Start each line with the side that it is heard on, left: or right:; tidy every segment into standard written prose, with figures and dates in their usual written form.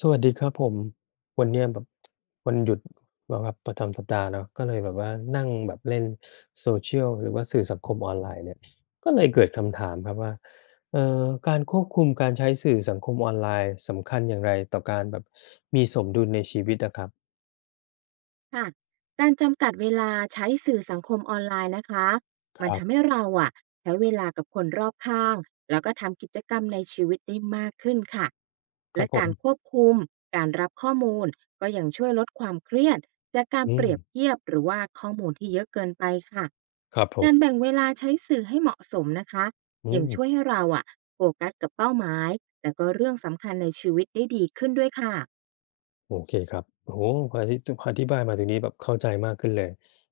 left: สวัสดีครับผมวันเนี้ยแบบวันหยุดแบบว่าประจำสัปดาห์เนาะก็เลยแบบว่านั่งแบบเล่นโซเชียลหรือว่าสื่อสังคมออนไลน์เนี่ยก็เลยเกิดคำถามครับว่าการควบคุมการใช้สื่อสังคมออนไลน์สำคัญอย่างไรต่อการแบบมีสมดุลในชีวิตนะครับ
right: ค่ะการจำกัดเวลาใช้สื่อสังคมออนไลน์นะคะ
left: ค
right: มัน
left: รั
right: ทำ
left: บ
right: ให้เราอะใช้เวลากับคนรอบข้างแล้วก็ทำกิจกรรมในชีวิตได้มากขึ้นค่ะ
left: ครั
right: และ
left: บผ
right: กา
left: ม
right: รควบคุมการรับข้อมูลก็ยังช่วยลดความเครียดจากการ
left: อื
right: เป
left: ม
right: รียบเทียบหรือว่าข้อมูลที่เยอะเกินไปค่ะ
left: ครับผ
right: การ
left: ม
right: แบ่งเวลาใช้สื่อให้เหมาะสมนะคะ
left: อื
right: ยัง
left: ม
right: ช่วยให้เราอะโฟกัสกับเป้าหมายแต่ก็เรื่องสำคัญในชีวิตได้ดีขึ้นด้วยค่ะ
left: โอเคครับโอ้โฮพอที่พออธิบายมาตรงนี้แบบเข้าใจมากขึ้นเลย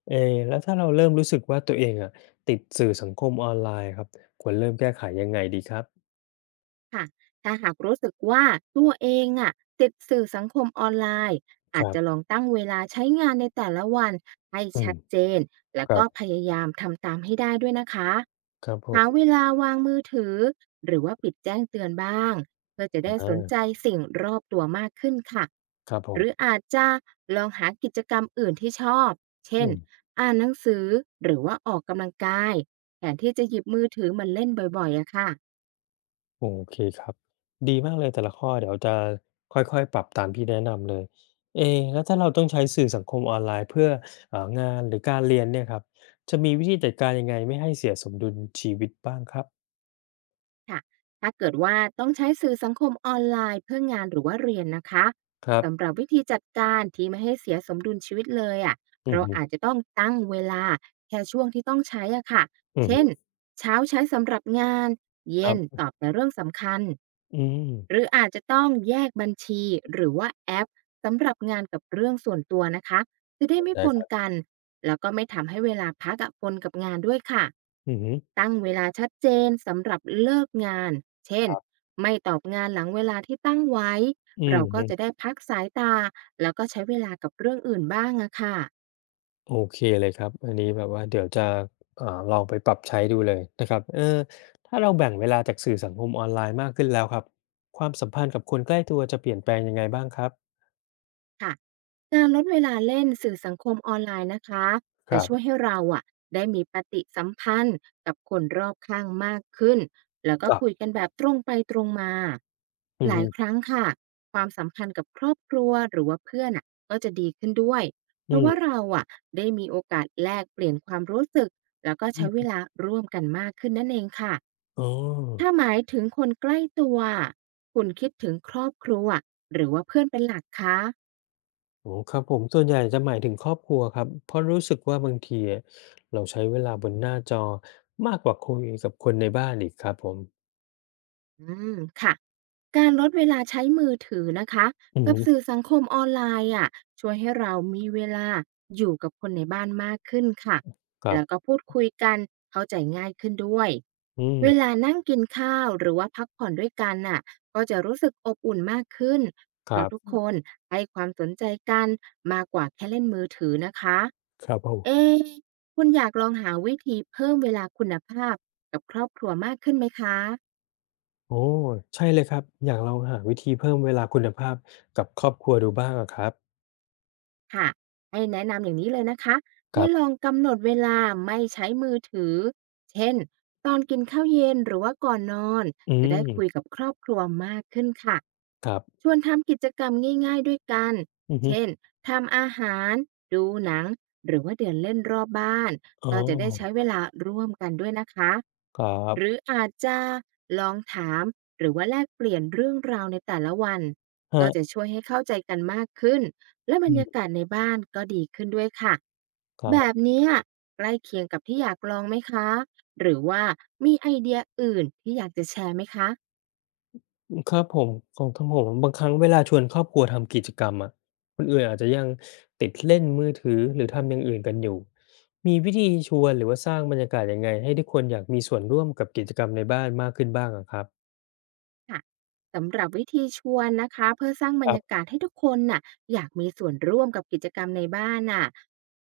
left: เอะแล้วถ้าเราเริ่มรู้สึกว่าตัวเองอะติดสื่อสังคมออนไลน์ครับควรเริ่มแก้ไขยังไงดีครับ
right: ค่ะถ้าหากรู้สึกว่าตัวเองอะติดสื่อสังคมออนไลน์
left: ค
right: อาจ
left: รั
right: จะล
left: บ
right: องตั้งเวลาใช้งานในแต่ละวันให้
left: อืม
right: ชัดเจนแล
left: ค
right: ว
left: รั
right: ก็
left: บ
right: พยายามทำตามให้ได้ด้วยนะคะ
left: ครับผ
right: หาเว
left: ม
right: ลาวางมือถือหรือว่าปิดแจ้งเตือนบ้างเพื่อจะ
left: อ
right: ได้สนใจ
left: า
right: สิ่งรอบตัวมากขึ้นค่ะ
left: ครับผ
right: หรือ
left: ม
right: อาจจะลองหากิจกรรมอื่นที่ชอบ
left: อื
right: เช่น
left: ม
right: อ่านหนังสือหรือว่าออกกำลังกายแทนที่จะหยิบมือถือมันเล่นบ่อยๆอะค่ะ
left: โอเคครับดีมากเลยแต่ละข้อเดี๋ยวจะค่อยๆปรับตามที่แนะนำเลยเอะแล้วถ้าเราต้องใช้สื่อสังคมออนไลน์เพื่องานหรือการเรียนเนี่ยครับจะมีวิธีจัดการยังไงไม่ให้เสียสมดุลชีวิตบ้างครับ
right: ค่ะถ้าเกิดว่าต้องใช้สื่อสังคมออนไลน์เพื่องานหรือว่าเรียนนะคะ
left: ครั
right: สำห
left: บ
right: รับวิธีจัดการที่ไม่ให้เสียสมดุลชีวิตเลยอ่ะ
left: อื
right: เรา
left: อ
right: อาจจะต้องตั้งเวลาแค่ช่วงที่ต้องใช้อ่ะค่ะ
left: อื
right: เช่น
left: อ
right: เช้าใช้สำหรับงาน
left: ค
right: เย็
left: รั
right: น
left: บ
right: ตอบแต่เรื่องสำคัญ
left: อืม
right: หรืออาจจะต้องแยกบัญชีหรือว่าแอปสำหรับงานกับเรื่องส่วนตัวนะคะจะได้ไม่
left: ได้
right: ป
left: ค
right: น
left: รับ
right: กันแล้วก็ไม่ทำให้เวลาพักอะปนกับงานด้วยค่ะ
left: อือฮึ
right: ตั้งเวลาชัดเจนสำหรับเลิกงานเช่
left: ค
right: น
left: รับ
right: ไม่ตอบงานหลังเวลาที่ตั้งไว้
left: อือ
right: เราก็
left: ฮึ
right: จะได้พักสายตาแล้วก็ใช้เวลากับเรื่องอื่นบ้างอะค่ะ
left: โอเคเลยครับอันนี้แบบว่าเดี๋ยวจะอ่าลองไปปรับใช้ดูเลยนะครับเออถ้าเราแบ่งเวลาจากสื่อสังคมออนไลน์มากขึ้นแล้วครับความสัมพันธ์กับคนใกล้ตัวจะเปลี่ยนแปลงยังไงบ้างครับ
right: ค่ะ การลดเวลาเล่นสื่อสังคมออนไลน์นะคะ
left: ค
right: จะ
left: รับ
right: ช่วยให้เราอะได้มีปฏิสัมพันธ์กับคนรอบข้างมากขึ้นแล้วก็
left: ครั
right: คุย
left: บ
right: กันแบบตรงไปตรงมา
left: อือ
right: หลา
left: ฮึ
right: ยครั้งค่ะความสัมพันธ์กับครอบครัวหรือว่าเพื่อนอะก็จะดีขึ้นด้วยเพ
left: อื
right: ราะว่า
left: ม
right: เราอะได้มีโอกาสแลกเปลี่ยนความรู้สึกแล้วก็
left: อื
right: ใช้เว
left: ม
right: ลาร่วมกันมากขึ้นนั่นเองค่ะ
left: อ๋อ
right: ถ้าหมายถึงคนใกล้ตัวคุณคิดถึงครอบครัวหรือว่าเพื่อนเป็นหลักคะ
left: โอ้โฮครับผมส่วนใหญ่จะหมายถึงครอบครัวครับเพราะรู้สึกว่าบางทีอะเราใช้เวลาบนหน้าจอมากกว่าคุยกับคนในบ้านอีกครับผม
right: อืมค่ะการลดเวลาใช้มือถือนะคะ
left: อือ
right: กับ
left: ฮึ
right: สื่อสังคมออนไลน์อ่ะช่วยให้เรามีเวลาอยู่กับคนในบ้านมากขึ้นค่ะ
left: ครั
right: แล้วก็
left: บ
right: พูดคุยกันเข้าใจง่ายขึ้นด้วย
left: อืม
right: เวลานั่งกินข้าวหรือว่าพักผ่อนด้วยกันน่ะก็จะรู้สึกอบอุ่นมากขึ้น
left: ค
right: เพ
left: รั
right: ราะทุก
left: บ
right: คนให้ความสนใจกันมากกว่าแค่เล่นมือถือนะคะ
left: ครับผม
right: เอ๊ะคุณอยากลองหาวิธีเพิ่มเวลาคุณภาพกับครอบครัวมากขึ้นไหมคะ
left: โอ้ใช่เลยครับอยากลองหาวิธีเพิ่มเวลาคุณภาพกับครอบครัวดูบ้างอะครับ
right: ค่ะให้แนะนำอย่างนี้เลยนะคะ
left: ค
right: ให้
left: รั
right: ล
left: บ
right: องกำหนดเวลาไม่ใช้มือถือเช่นตอนกินข้าวเย็นหรือว่าก่อนนอน
left: อื
right: จะได้คุย
left: ม
right: กับครอบครัวมากขึ้นค่ะ
left: ครับ
right: ชวนทำกิจกรรมง่ายๆด้วยกัน
left: อือฮึ
right: เช่นทำอาหารดูหนังหรือว่าเดินเล่นรอบบ้าน
left: อ๋อ
right: ก็จะได้ใช้เวลาร่วมกันด้วยนะคะ
left: ครั
right: หรื
left: บ
right: ออาจจะลองถามหรือว่าแลกเปลี่ยนเรื่องราวในแต่ละวัน
left: ค
right: ก็
left: รั
right: จะ
left: บ
right: ช่วยให้เข้าใจกันมากขึ้น และบร
left: อื
right: รยา
left: ม
right: กาศในบ้านก็ดีขึ้นด้วยค่ะ
left: ครั
right: แบบ
left: บ
right: เนี้อใกล้เคียงกับที่อยากลองไหมคะหรือว่ามีไอเดียอื่นที่อยากจะแชร์ไหมคะ
left: ครับผมของทางผมบางครั้งเวลาชวนครอบครัวทำกิจกรรมอะคนอื่นอาจจะยังติดเล่นมือถือหรือทำอย่างอื่นกันอยู่มีวิธีชวนหรือว่าสร้างบรรยากาศยังไงให้ทุกคนอยากมีส่วนร่วมกับกิจกรรมในบ้านมากขึ้นบ้างอะครับ
right: ค่ะสำหรับวิธีชวนนะคะเพื่อสร้างบ
left: ค
right: ร
left: รั
right: รยา
left: บ
right: กาศให้ทุกคนน่ะอยากมีส่วนร่วมกับกิจกรรมในบ้านน่ะ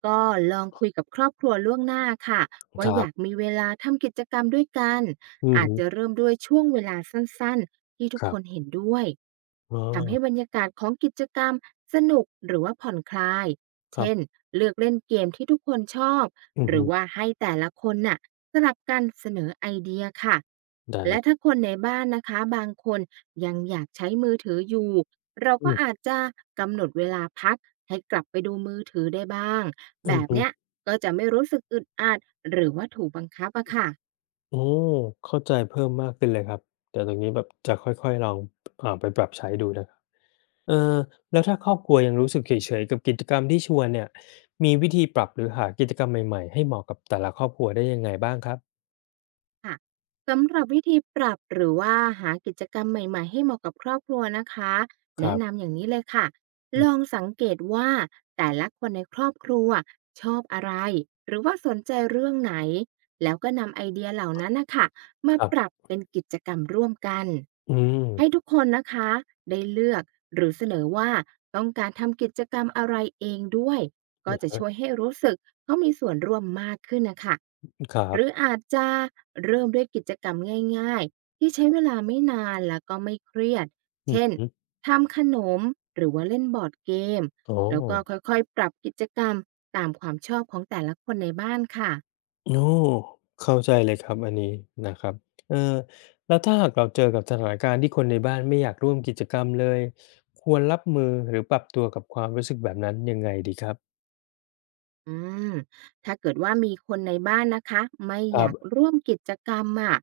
right: ก็ลองคุยกับครอบครัวล่วงหน้าค่ะ
left: ค
right: ว่า
left: รั
right: อยาก
left: บ
right: มีเวลาทำกิจกรรมด้วยกัน
left: อือ
right: อาจ
left: ฮึ
right: จะเริ่มด้วยช่วงเวลาสั้นๆที่ทุ
left: ค
right: ก
left: รั
right: คน
left: บ
right: เห็นด้วย
left: อ๋
right: ทำให้บร
left: อ
right: รยากาศของกิจกรรมสนุกหรือว่าผ่อนคลาย
left: ครั
right: เช่น
left: บ
right: เลือกเล่นเกมที่ทุกคนชอบ
left: อือ
right: หรื
left: ฮึ
right: อว่าให้แต่ละคนน่ะสลับกันเสนอไอเดียค่ะ
left: ได้เล
right: และ
left: ย
right: ถ้าคนในบ้านนะคะบางคนยังอยากใช้มือถืออยู่เรา
left: อื
right: ก็อา
left: ม
right: จจะกำหนดเวลาพักให้กลับไปดูมือถือได้บ้างแบ
left: อือ
right: บ
left: ฮึ
right: เนี้ยก็จะไม่รู้สึกอึดอัดหรือว่าถูกบังคับอะค่ะ
left: โอ้เข้าใจเพิ่มมากขึ้นเลยครับเดี๋ยวตรงนี้แบบจะค่อยๆลองไปปรับใช้ดูนะครับเออแล้วถ้าครอบครัวยังรู้สึกเฉยๆกับกิจกรรมที่ชวนเนี่ยมีวิธีปรับหรือหากิจกรรมใหม่ๆให้เหมาะกับแต่ละครอบครัวได้ยังไงบ้างครับ
right: ค่ะสำหรับวิธีปรับหรือว่าหากิจกรรมใหม่ๆให้เหมาะกับครอบครัวนะคะ
left: ค
right: แนะ
left: รั
right: นำ
left: บ
right: อย่างนี้เลยค่ะ
left: อื
right: ลอง
left: ม
right: สังเกตว่าแต่ละคนในครอบครัวชอบอะไรหรือว่าสนใจเรื่องไหนแล้วก็นำไอเดียเหล่านั้นนะคะ
left: ค
right: มา
left: รั
right: ปรับ
left: บ
right: เป็นกิจกรรมร่วมกัน
left: อืม
right: ให้ทุกคนนะคะได้เลือกหรือเสนอว่าต้องการทำกิจกรรมอะไรเองด้วย ก็
left: อะ
right: จะช่วย
left: ฮะ
right: ให้รู้สึกเขามีส่วนร่วมมากขึ้นนะคะ
left: ค
right: ห
left: รั
right: รือ
left: บ
right: อาจจะเริ่มด้วยกิจกรรมง่ายๆที่ใช้เวลาไม่นานแล้วก็ไม่เครียด
left: อือ
right: เช่น
left: ฮึ
right: ทำขนมหรือว่าเล่นบอร์ดเกม
left: อ๋อ
right: แล้วก็ค่อยๆปรับกิจกรรมตามความชอบของแต่ละคนในบ้านค่ะ
left: โอ้เข้าใจเลยครับอันนี้นะครับเออแล้วถ้าหากเราเจอกับสถานการณ์ที่คนในบ้านไม่อยากร่วมกิจกรรมเลยควรรับมือหรือปรับตัวกับความรู้สึกแบบนั้นยังไงดีครับ
right: อืมถ้าเกิดว่ามีคนในบ้านนะคะไม่
left: ค
right: อ
left: รับ
right: ยากร่วมกิจกรรมอะ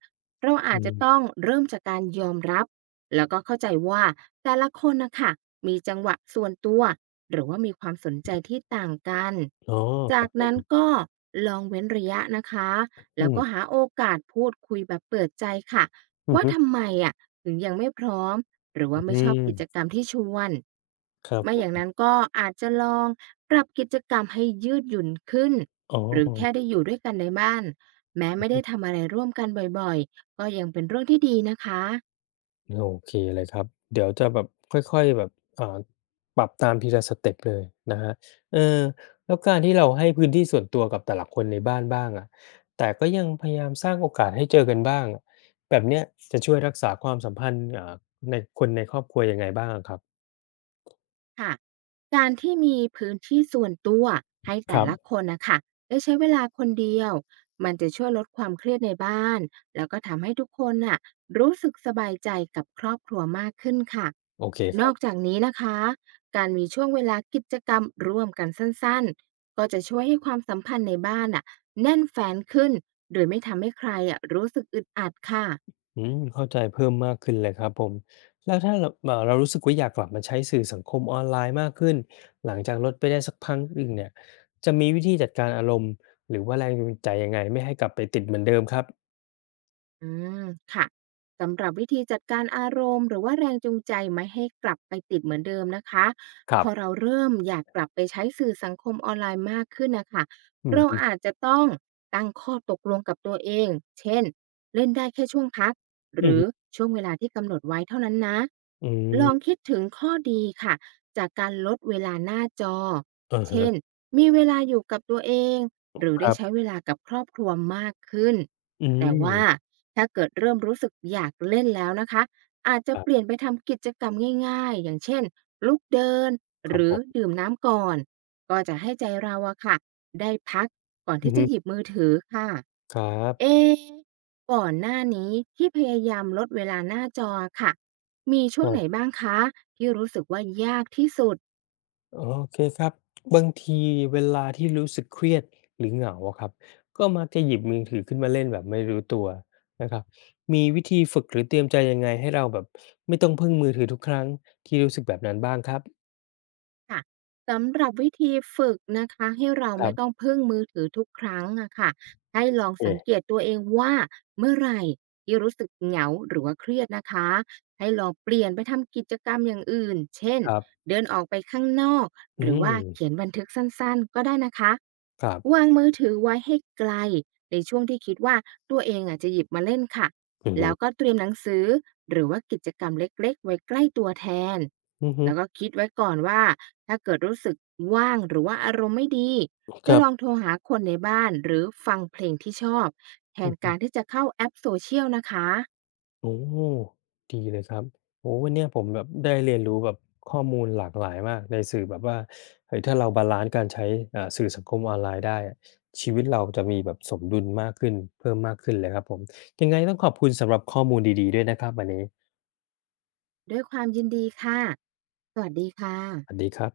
right: เรา
left: อื
right: อาจจะ
left: ม
right: ต้องเริ่มจากการยอมรับแล้วก็เข้าใจว่าแต่ละคนนะคะมีจังหวะส่วนตัวหรือว่ามีความสนใจที่ต่างกัน
left: อ๋อค
right: จา
left: รับ
right: ก
left: ผม
right: นั้นก็ลองเว้นระยะนะคะ
left: อื
right: แล้ว
left: ม
right: ก็หาโอกาสพูดคุยแบบเปิดใจค่ะ
left: อือ
right: ว่า
left: ฮึ
right: ทำไมอะ ถึงยังไม่พร้อมหรือว่า
left: อื
right: ไม่ชอบกิจ
left: ม
right: กรรมที่ชวน
left: ครับ
right: ไม่
left: ผ
right: อย่าง
left: ม
right: นั้นก็อาจจะลองปรับกิจกรรมให้ยืดหยุ่นขึ้น
left: อ๋อ
right: หรือ
left: อื
right: แค่ได้อยู่ด้วยกันในบ้านแม้
left: อ
right: ไม่ได้
left: ฮึ
right: ทำอะไรร่วมกันบ่อยๆก็ยังเป็นเรื่องที่ดีนะคะ
left: โอเคเลยครับเดี๋ยวจะแบบค่อยๆแบบเอ่อปรับตามทีละสเต็ปเลยนะฮะเออแล้วการที่เราให้พื้นที่ส่วนตัวกับแต่ละคนในบ้านบ้างอะแต่ก็ยังพยายามสร้างโอกาสให้เจอกันบ้างอะแบบเนี้ยจะช่วยรักษาความสัมพันธ์ในคนในครอบครัวยังไงบ้างอะครับ
right: ค่ะการที่มีพื้นที่ส่วนตัวให้
left: ค
right: แต่
left: รั
right: ละ
left: บ
right: คนนะคะได้ใช้เวลาคนเดียวมันจะช่วยลดความเครียดในบ้านแล้วก็ทำให้ทุกคนน่ะรู้สึกสบายใจกับครอบครัวมากขึ้นค่ะ
left: โอเคค
right: น
left: รั
right: อก
left: บ
right: จากนี้นะคะการมีช่วงเวลากิจกรรมร่วมกันสั้นๆก็จะช่วยให้ความสัมพันธ์ในบ้านน่ะแน่นแฟนขึ้นโดยไม่ทำให้ใครอะรู้สึกอึดอัดค่ะ
left: อืมเข้าใจเพิ่มมากขึ้นเลยครับผมแล้วถ้าเราเรารู้สึกว่าอยากกลับมาใช้สื่อสังคมออนไลน์มากขึ้นหลังจากลดไปได้สักพักหนึ่งเนี่ยจะมีวิธีจัดการอารมณ์หรือว่าแรงจูงใจยังไงไม่ให้กลับไปติดเหมือนเดิมครับ
right: อืมค่ะสำหรับวิธีจัดการอารมณ์หรือว่าแรงจูงใจไม่ให้กลับไปติดเหมือนเดิมนะคะ
left: ครั
right: พ
left: บ
right: อเราเริ่มอยากกลับไปใช้สื่อสังคมออนไลน์มากขึ้นนะคะ
left: อือ
right: เรา
left: ฮึ
right: อาจจะต้องตั้งข้อตกลงกับตัวเองเช่นเล่นได้แค่ช่วงพักห
left: อือ
right: รือ
left: ฮึ
right: ช่วงเวลาที่กำหนดไว้เท่านั้นนะ
left: อื
right: ลอง
left: ม
right: คิดถึงข้อดีค่ะจากการลดเวลาหน้าจอ
left: อะ
right: เช่น
left: ฮะ
right: มีเวลาอยู่กับตัวเองหรือ
left: ค
right: ได้
left: รั
right: ใช้
left: บ
right: เวลากับครอบครัวมากขึ้น
left: อื
right: แต่ว่า
left: ม
right: ถ้าเกิดเริ่มรู้สึกอยากเล่นแล้วนะคะอาจจะ
left: ครั
right: เปลี่
left: บ
right: ยนไปทำกิจกรรมง่ายๆอย่างเช่นลุกเดิน
left: ค
right: ห
left: รับ
right: รื
left: ผ
right: อ
left: ม
right: ดื่มน้ำก่อนก็จะให้ใจเราอะค่ะได้พักก่อน
left: อือ
right: ที่จะ
left: ฮึ
right: หยิบมือถือค่ะ
left: ครั
right: เอ
left: บ
right: ะก่อนหน้านี้ที่พยายามลดเวลาหน้าจอค่ะมี
left: ค
right: ช่วง
left: รั
right: ไหน
left: บ
right: บ้างคะที่รู้สึกว่ายากที่สุด
left: โอเคครับบางทีเวลาที่รู้สึกเครียดหรือเหงาอะครับก็มักจะหยิบมือถือขึ้นมาเล่นแบบไม่รู้ตัวนะครับมีวิธีฝึกหรือเตรียมใจยังไงให้เราแบบไม่ต้องพึ่งมือถือทุกครั้งที่รู้สึกแบบนั้นบ้างครับ
right: ค่ะสำหรับวิธีฝึกนะคะให้เรา
left: ครั
right: ไม่ต้อ
left: บ
right: งพึ่งมือถือทุกครั้งอะค่ะให้ล
left: โอ
right: องสังเก
left: เค
right: ตตัวเองว่าเมื่อไหร่ที่รู้สึกเหงาหรือว่าเครียดนะคะให้ลองเปลี่ยนไปทำกิจกรรมอย่างอื่นเช่น
left: ครับ
right: เดินออกไปข้างนอกห
left: อื
right: รือ
left: ม
right: ว่าเขียนบันทึกสั้นๆก็ได้นะคะ
left: ครับ
right: วางมือถือไว้ให้ไกลในช่วงที่คิดว่าตัวเองอะจะหยิบมาเล่นค่ะ
left: อือฮึ
right: แล้วก็เตรียมหนังสือหรือว่ากิจกรรมเล็กๆไว้ใกล้ตัวแทน
left: อือฮึ
right: แล้วก็คิดไว้ก่อนว่า ถ้าเกิดรู้สึกว่างหรือว่าอารมณ์ไม่ดี
left: ค
right: จะ
left: รั
right: ลอง
left: บ
right: โทรหาคนในบ้านหรือฟังเพลงที่ชอบแทนการที่จะเข้าแอปโซเชียลนะคะ
left: โอ้ดีเลยครับโอ้วันเนี้ยผมแบบได้เรียนรู้แบบข้อมูลหลากหลายมากในสื่อแบบว่าเฮ้ยถ้าเราบาลันซ์การใช้สื่อสังคมออนไลน์ได้อะชีวิตเราจะมีแบบสมดุลมากขึ้นเพิ่มมากขึ้นเลยครับผมยังไงต้องขอบคุณสำหรับข้อมูลดีๆด้วยนะครับวันนี้
right: ด้วยความยินดีค่ะสวัสดีค่ะ
left: สวัสดีครับ